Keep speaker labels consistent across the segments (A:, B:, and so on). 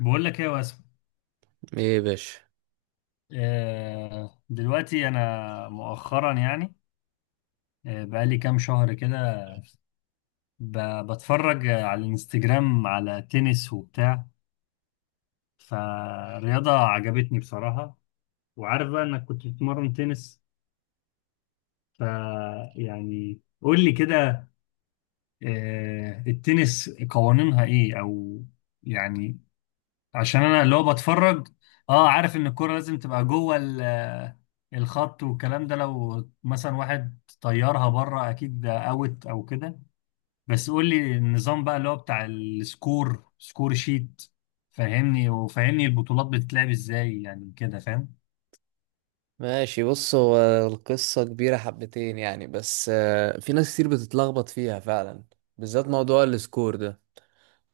A: بقول لك ايه يا واسم؟
B: ايه يا باشا.
A: دلوقتي انا مؤخرا يعني، بقالي كام شهر كده بتفرج على الانستجرام على تنس وبتاع. فالرياضة عجبتني بصراحة، وعارف بقى انك كنت بتتمرن تنس، ف يعني قول لي كده. التنس قوانينها ايه او يعني، عشان انا اللي هو بتفرج. اه عارف ان الكرة لازم تبقى جوه الخط والكلام ده، لو مثلا واحد طيرها بره اكيد ده اوت او كده. بس قول لي النظام بقى اللي هو بتاع السكور سكور شيت، فهمني وفهمني البطولات بتتلعب ازاي يعني، كده فاهم.
B: ماشي، بص هو القصة كبيرة حبتين يعني، بس في ناس كتير بتتلخبط فيها فعلا، بالذات موضوع السكور ده.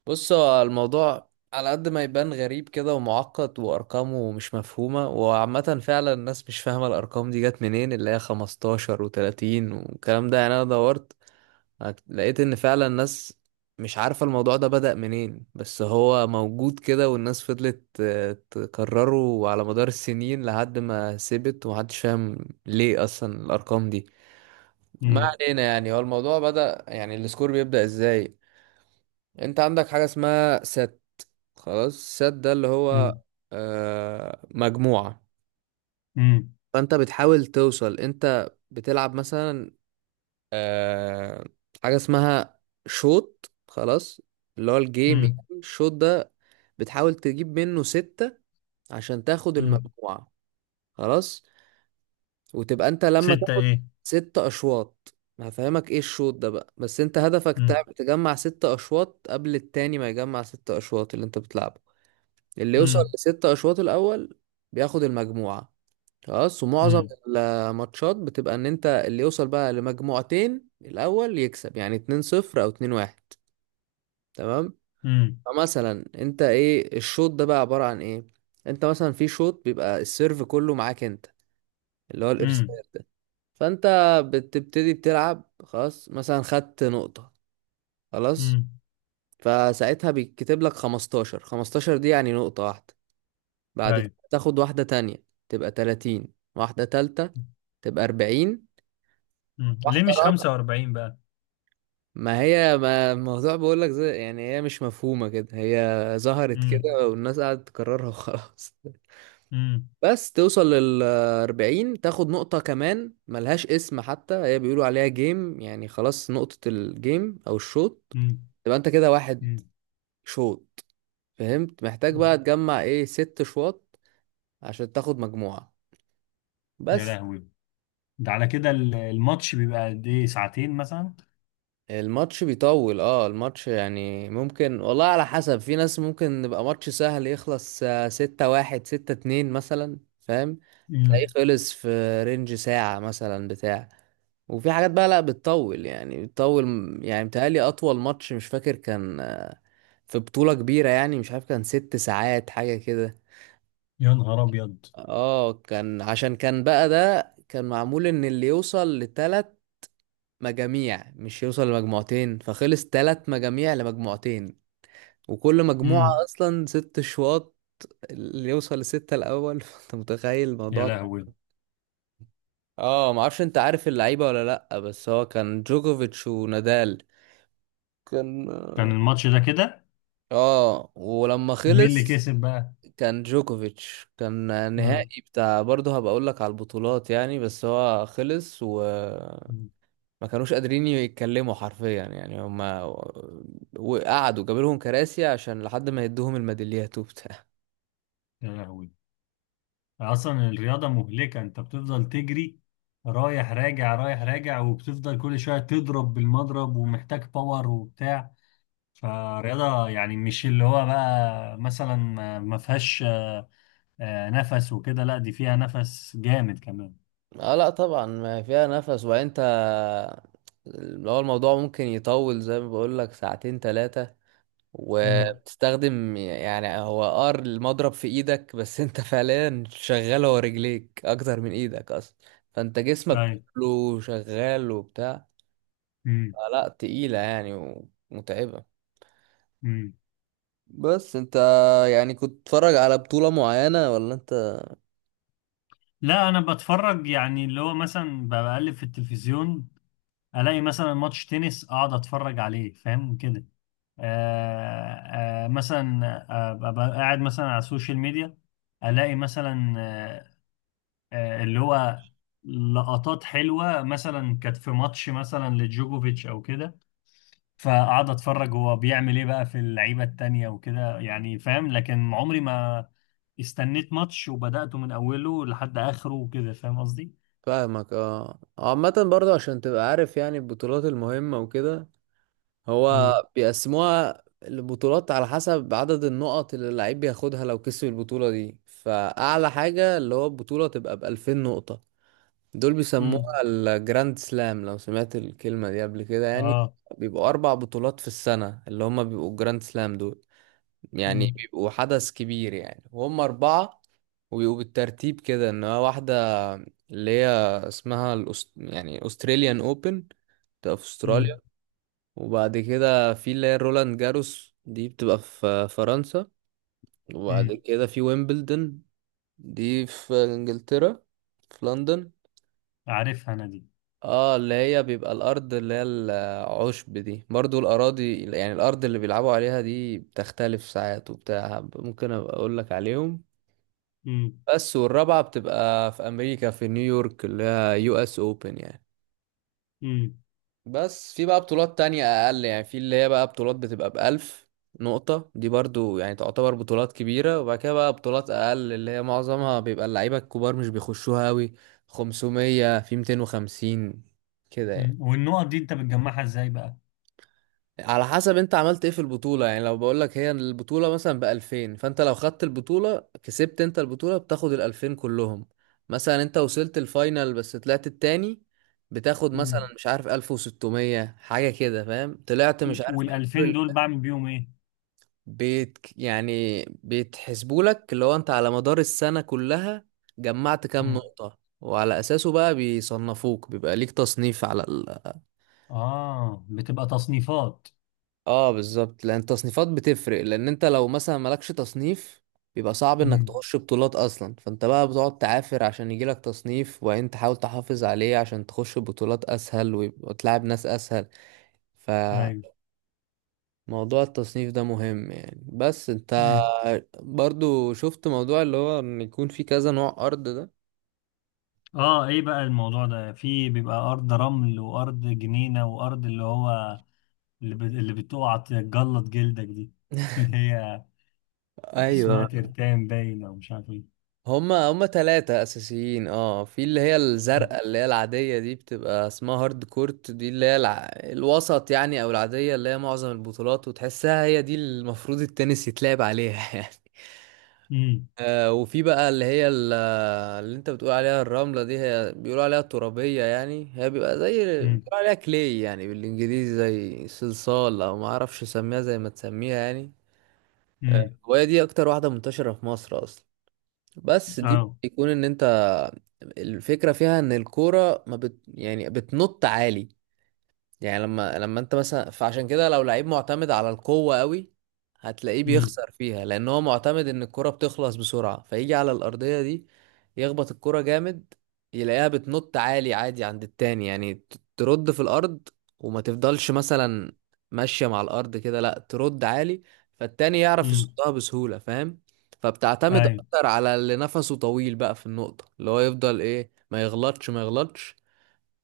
B: بص، هو الموضوع على قد ما يبان غريب كده ومعقد وأرقامه مش مفهومة، وعامة فعلا الناس مش فاهمة الأرقام دي جت منين، اللي هي 15 و30 والكلام ده. يعني أنا دورت، لقيت ان فعلا الناس مش عارفة الموضوع ده بدأ منين، بس هو موجود كده والناس فضلت تكرره على مدار السنين لحد ما سبت ومحدش فاهم ليه اصلا الارقام دي. ما
A: امم.
B: علينا يعني، هو الموضوع بدأ يعني السكور بيبدأ ازاي. انت عندك حاجة اسمها سات، خلاص. سات ده اللي هو
A: امم.
B: مجموعة.
A: امم.
B: فانت بتحاول توصل، انت بتلعب مثلا آه حاجة اسمها شوط، خلاص، اللي هو الجيم،
A: امم.
B: يعني الشوط ده بتحاول تجيب منه ستة عشان تاخد
A: امم.
B: المجموعة، خلاص. وتبقى انت لما
A: ستة
B: تاخد
A: ايه؟
B: ستة أشواط. هفهمك ايه الشوط ده بقى، بس انت هدفك
A: امم.
B: تجمع ستة أشواط قبل التاني ما يجمع ستة أشواط، اللي انت بتلعبه. اللي يوصل
A: امم.
B: لستة أشواط الأول بياخد المجموعة، خلاص. ومعظم
A: امم.
B: الماتشات بتبقى ان انت اللي يوصل بقى لمجموعتين الاول يكسب، يعني 2-0 او 2-1، تمام.
A: امم.
B: فمثلا انت ايه الشوط ده بقى عبارة عن ايه، انت مثلا في شوط بيبقى السيرف كله معاك انت، اللي هو الارسال
A: امم.
B: ده. فانت بتبتدي بتلعب، خلاص، مثلا خدت نقطة، خلاص،
A: امم.
B: فساعتها بيتكتب لك 15. 15 دي يعني نقطة واحدة. بعد كده
A: ايوه.
B: تاخد واحدة تانية، تبقى 30. واحدة تالتة، تبقى 40.
A: امم، ليه
B: واحدة
A: مش
B: رابعة،
A: 45 بقى؟
B: ما الموضوع بقول لك، زي يعني هي مش مفهومة كده، هي ظهرت كده
A: امم.
B: والناس قعدت تكررها وخلاص.
A: امم.
B: بس توصل لل 40، تاخد نقطة كمان ملهاش اسم حتى، هي بيقولوا عليها جيم، يعني خلاص نقطة الجيم أو الشوط، تبقى أنت كده واحد
A: امم.
B: شوط. فهمت؟ محتاج بقى تجمع إيه، ست شواط عشان تاخد مجموعة،
A: يا
B: بس.
A: لهوي. ده على كده الماتش بيبقى قد ايه، ساعتين مثلا؟
B: الماتش بيطول، اه الماتش يعني ممكن، والله على حسب، في ناس ممكن يبقى ماتش سهل يخلص ستة واحد، ستة اتنين مثلا، فاهم؟ تلاقيه
A: امم.
B: خلص في رينج ساعة مثلا بتاع. وفي حاجات بقى لا بتطول، يعني بتطول يعني متهيألي أطول ماتش مش فاكر كان في بطولة كبيرة يعني، مش عارف كان 6 ساعات حاجة كده.
A: يا نهار ابيض.
B: اه، كان عشان كان بقى ده كان معمول ان اللي يوصل لتلات مجاميع، مش يوصل لمجموعتين، فخلص تلات مجاميع لمجموعتين، وكل مجموعة
A: امم.
B: أصلا ست شواط، اللي يوصل لستة الأول. فأنت متخيل
A: يا
B: الموضوع
A: لهوي.
B: اه معرفش، أنت عارف اللعيبة ولا لأ؟ بس هو كان جوكوفيتش ونادال كان.
A: كان الماتش ده كده؟
B: اه، ولما
A: ومين اللي
B: خلص
A: كسب بقى؟
B: كان جوكوفيتش، كان
A: امم.
B: نهائي بتاع، برضه هبقى أقول لك على البطولات يعني. بس هو خلص وما كانوش قادرين يتكلموا حرفيا يعني، هما وقعدوا جابوا لهم كراسي عشان لحد ما يدوهم الميداليات وبتاع.
A: يا لهوي. اصلا الرياضة مهلكة، انت بتفضل تجري رايح راجع رايح راجع، وبتفضل كل شوية تضرب بالمضرب، ومحتاج باور وبتاع. فالرياضة يعني مش اللي هو بقى مثلا ما فيهاش نفس وكده، لا دي فيها نفس جامد كمان.
B: اه لا طبعا ما فيها نفس، وبعدين انت اللي هو الموضوع ممكن يطول زي ما بقول لك ساعتين ثلاثة،
A: امم.
B: وبتستخدم يعني هو ار المضرب في ايدك، بس انت فعليا شغال هو، رجليك اكتر من ايدك اصلا، فانت جسمك كله شغال وبتاع.
A: مم.
B: اه لا تقيلة يعني، ومتعبة.
A: مم.
B: بس انت يعني كنت بتتفرج على بطولة معينة ولا انت؟
A: لا انا بتفرج يعني اللي هو مثلا بقلب في التلفزيون، الاقي مثلا ماتش تنس اقعد اتفرج عليه، فاهم كده. مثلا ابقى قاعد مثلا على السوشيال ميديا، الاقي مثلا اللي هو لقطات حلوة مثلا كانت في ماتش مثلا لجوكوفيتش او كده، فقعد اتفرج هو بيعمل ايه بقى في اللعيبه التانية وكده، يعني فاهم. لكن عمري ما استنيت ماتش وبدأته من اوله لحد اخره، وكده فاهم قصدي؟
B: فاهمك. اه، عامة برضه عشان تبقى عارف يعني البطولات المهمة وكده، هو
A: امم.
B: بيقسموها البطولات على حسب عدد النقط اللي اللعيب بياخدها لو كسب البطولة دي. فأعلى حاجة اللي هو البطولة تبقى بألفين نقطة، دول
A: امم.
B: بيسموها الجراند سلام، لو سمعت الكلمة دي قبل كده يعني.
A: اه.
B: بيبقوا أربع بطولات في السنة اللي هما بيبقوا الجراند سلام دول، يعني
A: امم.
B: بيبقوا حدث كبير يعني، وهم أربعة. وبيبقوا بالترتيب كده، إن هو واحدة اللي هي يعني أستراليان أوبن في
A: امم.
B: أستراليا. وبعد كده في اللي هي روland جاروس، دي بتبقى في فرنسا. وبعد
A: امم.
B: كده في ويمبلدون، دي في انجلترا، في لندن.
A: عارفها انا دي.
B: اه، اللي هي بيبقى الارض اللي هي العشب دي، برضو الاراضي يعني الارض اللي بيلعبوا عليها دي بتختلف ساعات وبتاع، ممكن ابقى اقول لك عليهم
A: امم.
B: بس. والرابعة بتبقى في امريكا، في نيويورك، اللي هي US Open يعني.
A: امم.
B: بس في بقى بطولات تانية أقل، يعني في اللي هي بقى بطولات بتبقى ب1000 نقطة، دي برضو يعني تعتبر بطولات كبيرة. وبعد كده بقى بطولات أقل اللي هي معظمها بيبقى اللعيبة الكبار مش بيخشوها أوي، 500 في 250 كده يعني.
A: أمم. والنقط دي انت بتجمعها ازاي بقى؟
B: على حسب انت عملت ايه في البطولة، يعني لو بقولك هي البطولة مثلا ب2000، فانت لو خدت البطولة، كسبت انت البطولة، بتاخد ال2000 كلهم. مثلا انت وصلت الفاينل بس طلعت التاني، بتاخد مثلا
A: امم.
B: مش عارف 1600 حاجة كده، فاهم؟ طلعت مش عارف
A: وال
B: من الدور
A: 2000 دول بعمل بيهم ايه؟
B: بيت يعني، بيتحسبولك اللي هو انت على مدار السنة كلها جمعت كام
A: امم.
B: نقطة، وعلى أساسه بقى بيصنفوك، بيبقى ليك تصنيف على.
A: اه بتبقى تصنيفات.
B: اه بالظبط، لان التصنيفات بتفرق، لان انت لو مثلا مالكش تصنيف بيبقى صعب انك
A: امم.
B: تخش بطولات اصلا، فانت بقى بتقعد تعافر عشان يجيلك تصنيف، وبعدين تحاول تحافظ عليه عشان تخش بطولات اسهل وتلعب ناس اسهل. فموضوع
A: ايوه.
B: التصنيف ده مهم يعني. بس انت برضو شفت موضوع اللي هو ان يكون في كذا نوع ارض ده.
A: اه، ايه بقى الموضوع ده؟ في بيبقى ارض رمل وارض جنينة وارض اللي هو، اللي بتقع تجلط جلدك دي، اللي هي اسمها
B: ايوه،
A: ترتان باين او مش عارف ايه.
B: هما ثلاثة أساسيين. اه، في اللي هي الزرقاء اللي هي العادية دي، بتبقى اسمها هارد كورت، دي اللي هي الوسط يعني أو العادية، اللي هي معظم البطولات، وتحسها هي دي المفروض التنس يتلعب عليها يعني.
A: امم.
B: آه، وفي بقى اللي هي اللي انت بتقول عليها الرملة دي، هي بيقولوا عليها الترابية يعني. هي بيبقى زي، بيقولوا
A: امم.
B: عليها كلي يعني بالانجليزي، زي صلصال، او ما اعرفش اسميها زي ما تسميها يعني. آه،
A: امم.
B: وهي دي اكتر واحدة منتشرة في مصر اصلا. بس دي
A: اه.
B: بيكون ان انت، الفكرة فيها ان الكورة ما بت يعني بتنط عالي يعني. لما انت مثلا، فعشان كده لو لعيب معتمد على القوة قوي، هتلاقيه
A: امم.
B: بيخسر فيها، لان هو معتمد ان الكرة بتخلص بسرعة، فيجي على الأرضية دي يخبط الكرة جامد، يلاقيها بتنط عالي عادي عند التاني، يعني ترد في الأرض وما تفضلش مثلا ماشية مع الأرض كده، لا، ترد عالي، فالتاني يعرف
A: امم.
B: يصدها بسهولة، فاهم؟ فبتعتمد
A: ايوه.
B: اكتر على اللي نفسه طويل بقى في النقطة، اللي هو يفضل ايه، ما يغلطش.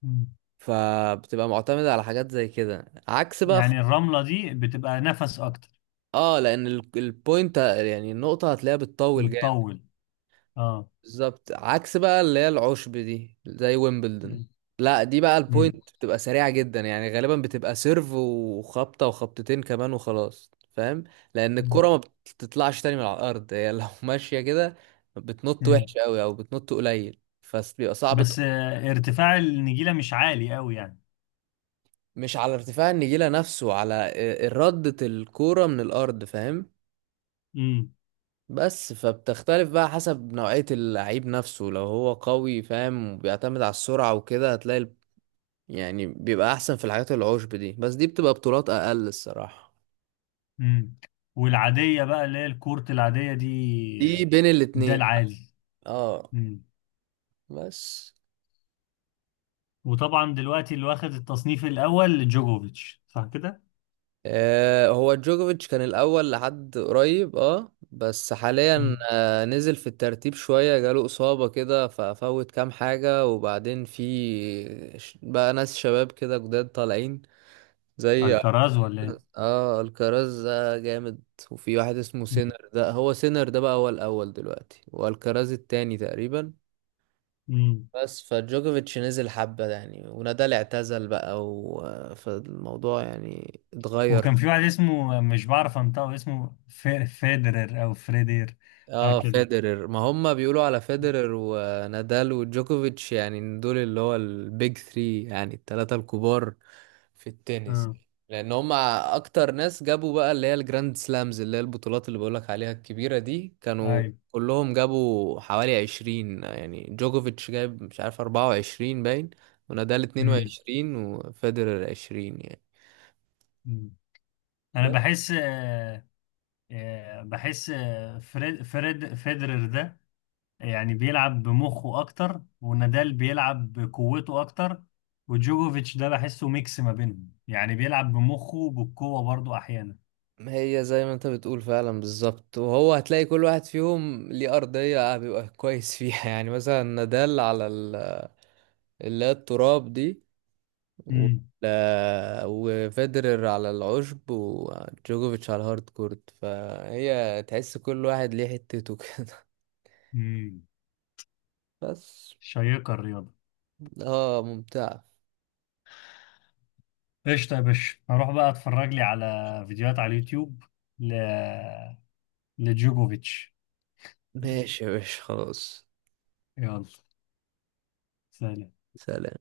A: مم.
B: فبتبقى معتمدة على حاجات زي كده، عكس بقى
A: يعني الرملة دي بتبقى نفس اكتر.
B: اه لان البوينت يعني النقطة هتلاقيها بتطول جامد.
A: بتطول. اه.
B: بالظبط، عكس بقى اللي هي العشب دي زي ويمبلدون،
A: مم.
B: لا دي بقى البوينت
A: مم.
B: بتبقى سريعة جدا يعني، غالبا بتبقى سيرف وخبطة وخبطتين كمان وخلاص، فاهم؟ لان
A: مم.
B: الكرة ما بتطلعش تاني من على الارض، هي لو ماشية كده بتنط
A: مم.
B: وحش قوي، او بتنط قليل، فبيبقى صعب.
A: بس ارتفاع النجيلة مش عالي قوي يعني.
B: مش على ارتفاع النجيلة نفسه، على ردة الكورة من الارض، فاهم؟
A: امم.
B: بس فبتختلف بقى حسب نوعية اللعيب نفسه، لو هو قوي فاهم وبيعتمد على السرعة وكده، هتلاقي يعني بيبقى أحسن في الحاجات العشب دي، بس دي بتبقى بطولات أقل الصراحة.
A: امم. والعادية بقى اللي هي الكورت العادية دي.
B: دي بين
A: ده
B: الاتنين.
A: العادي.
B: اه.
A: مم.
B: بس
A: وطبعا دلوقتي اللي واخد التصنيف الأول جوجوفيتش، صح كده؟
B: آه هو جوكوفيتش كان الأول لحد قريب، اه بس حاليا
A: مم.
B: آه نزل في الترتيب شوية، جاله إصابة كده ففوت كام حاجة، وبعدين في بقى ناس شباب كده جداد طالعين زي،
A: الكراز ولا ايه؟
B: اه الكراز ده جامد، وفي واحد اسمه
A: مم.
B: سينر، ده هو سينر ده بقى هو الاول دلوقتي، والكراز التاني تقريبا.
A: مم.
B: بس فجوكوفيتش نزل حبة يعني، ونادال اعتزل بقى، و... فالموضوع يعني
A: وكان
B: اتغير.
A: في واحد اسمه مش بعرف انطقه، اسمه فيدرر او فريدير، حاجة
B: اه
A: كده.
B: فيدرر، ما هم بيقولوا على فيدرر ونادال وجوكوفيتش يعني دول اللي هو البيج ثري، يعني التلاتة الكبار في التنس،
A: اه.
B: لان هم اكتر ناس جابوا بقى اللي هي الجراند سلامز، اللي هي البطولات اللي بقولك عليها الكبيرة دي، كانوا
A: ايوه.
B: كلهم جابوا حوالي 20 يعني. جوكوفيتش جايب مش عارف 24 باين، ونادال اتنين
A: مم.
B: وعشرين وفيدرر 20 يعني.
A: مم. انا
B: بس
A: بحس آه، آه، بحس آه، فريد فريد فيدرر ده يعني بيلعب بمخه اكتر، ونادال بيلعب بقوته اكتر، وجوجوفيتش ده بحسه ميكس ما بينهم، يعني بيلعب بمخه وبالقوة برضو احيانا.
B: هي زي ما انت بتقول فعلا بالظبط، وهو هتلاقي كل واحد فيهم ليه أرضية بيبقى كويس فيها يعني، مثلا نادال على اللي هي التراب دي، و...
A: امم.
B: وفيدرر على العشب، وجوكوفيتش على الهارد كورت، فهي تحس كل واحد ليه حتته كده.
A: امم.
B: بس.
A: شيقة الرياضة.
B: اه ممتع.
A: قشطة يا باشا، هروح بقى اتفرج لي على فيديوهات على اليوتيوب ل... لجوجوفيتش.
B: ماشي يا باشا، خلاص.
A: يلا. سلام.
B: سلام.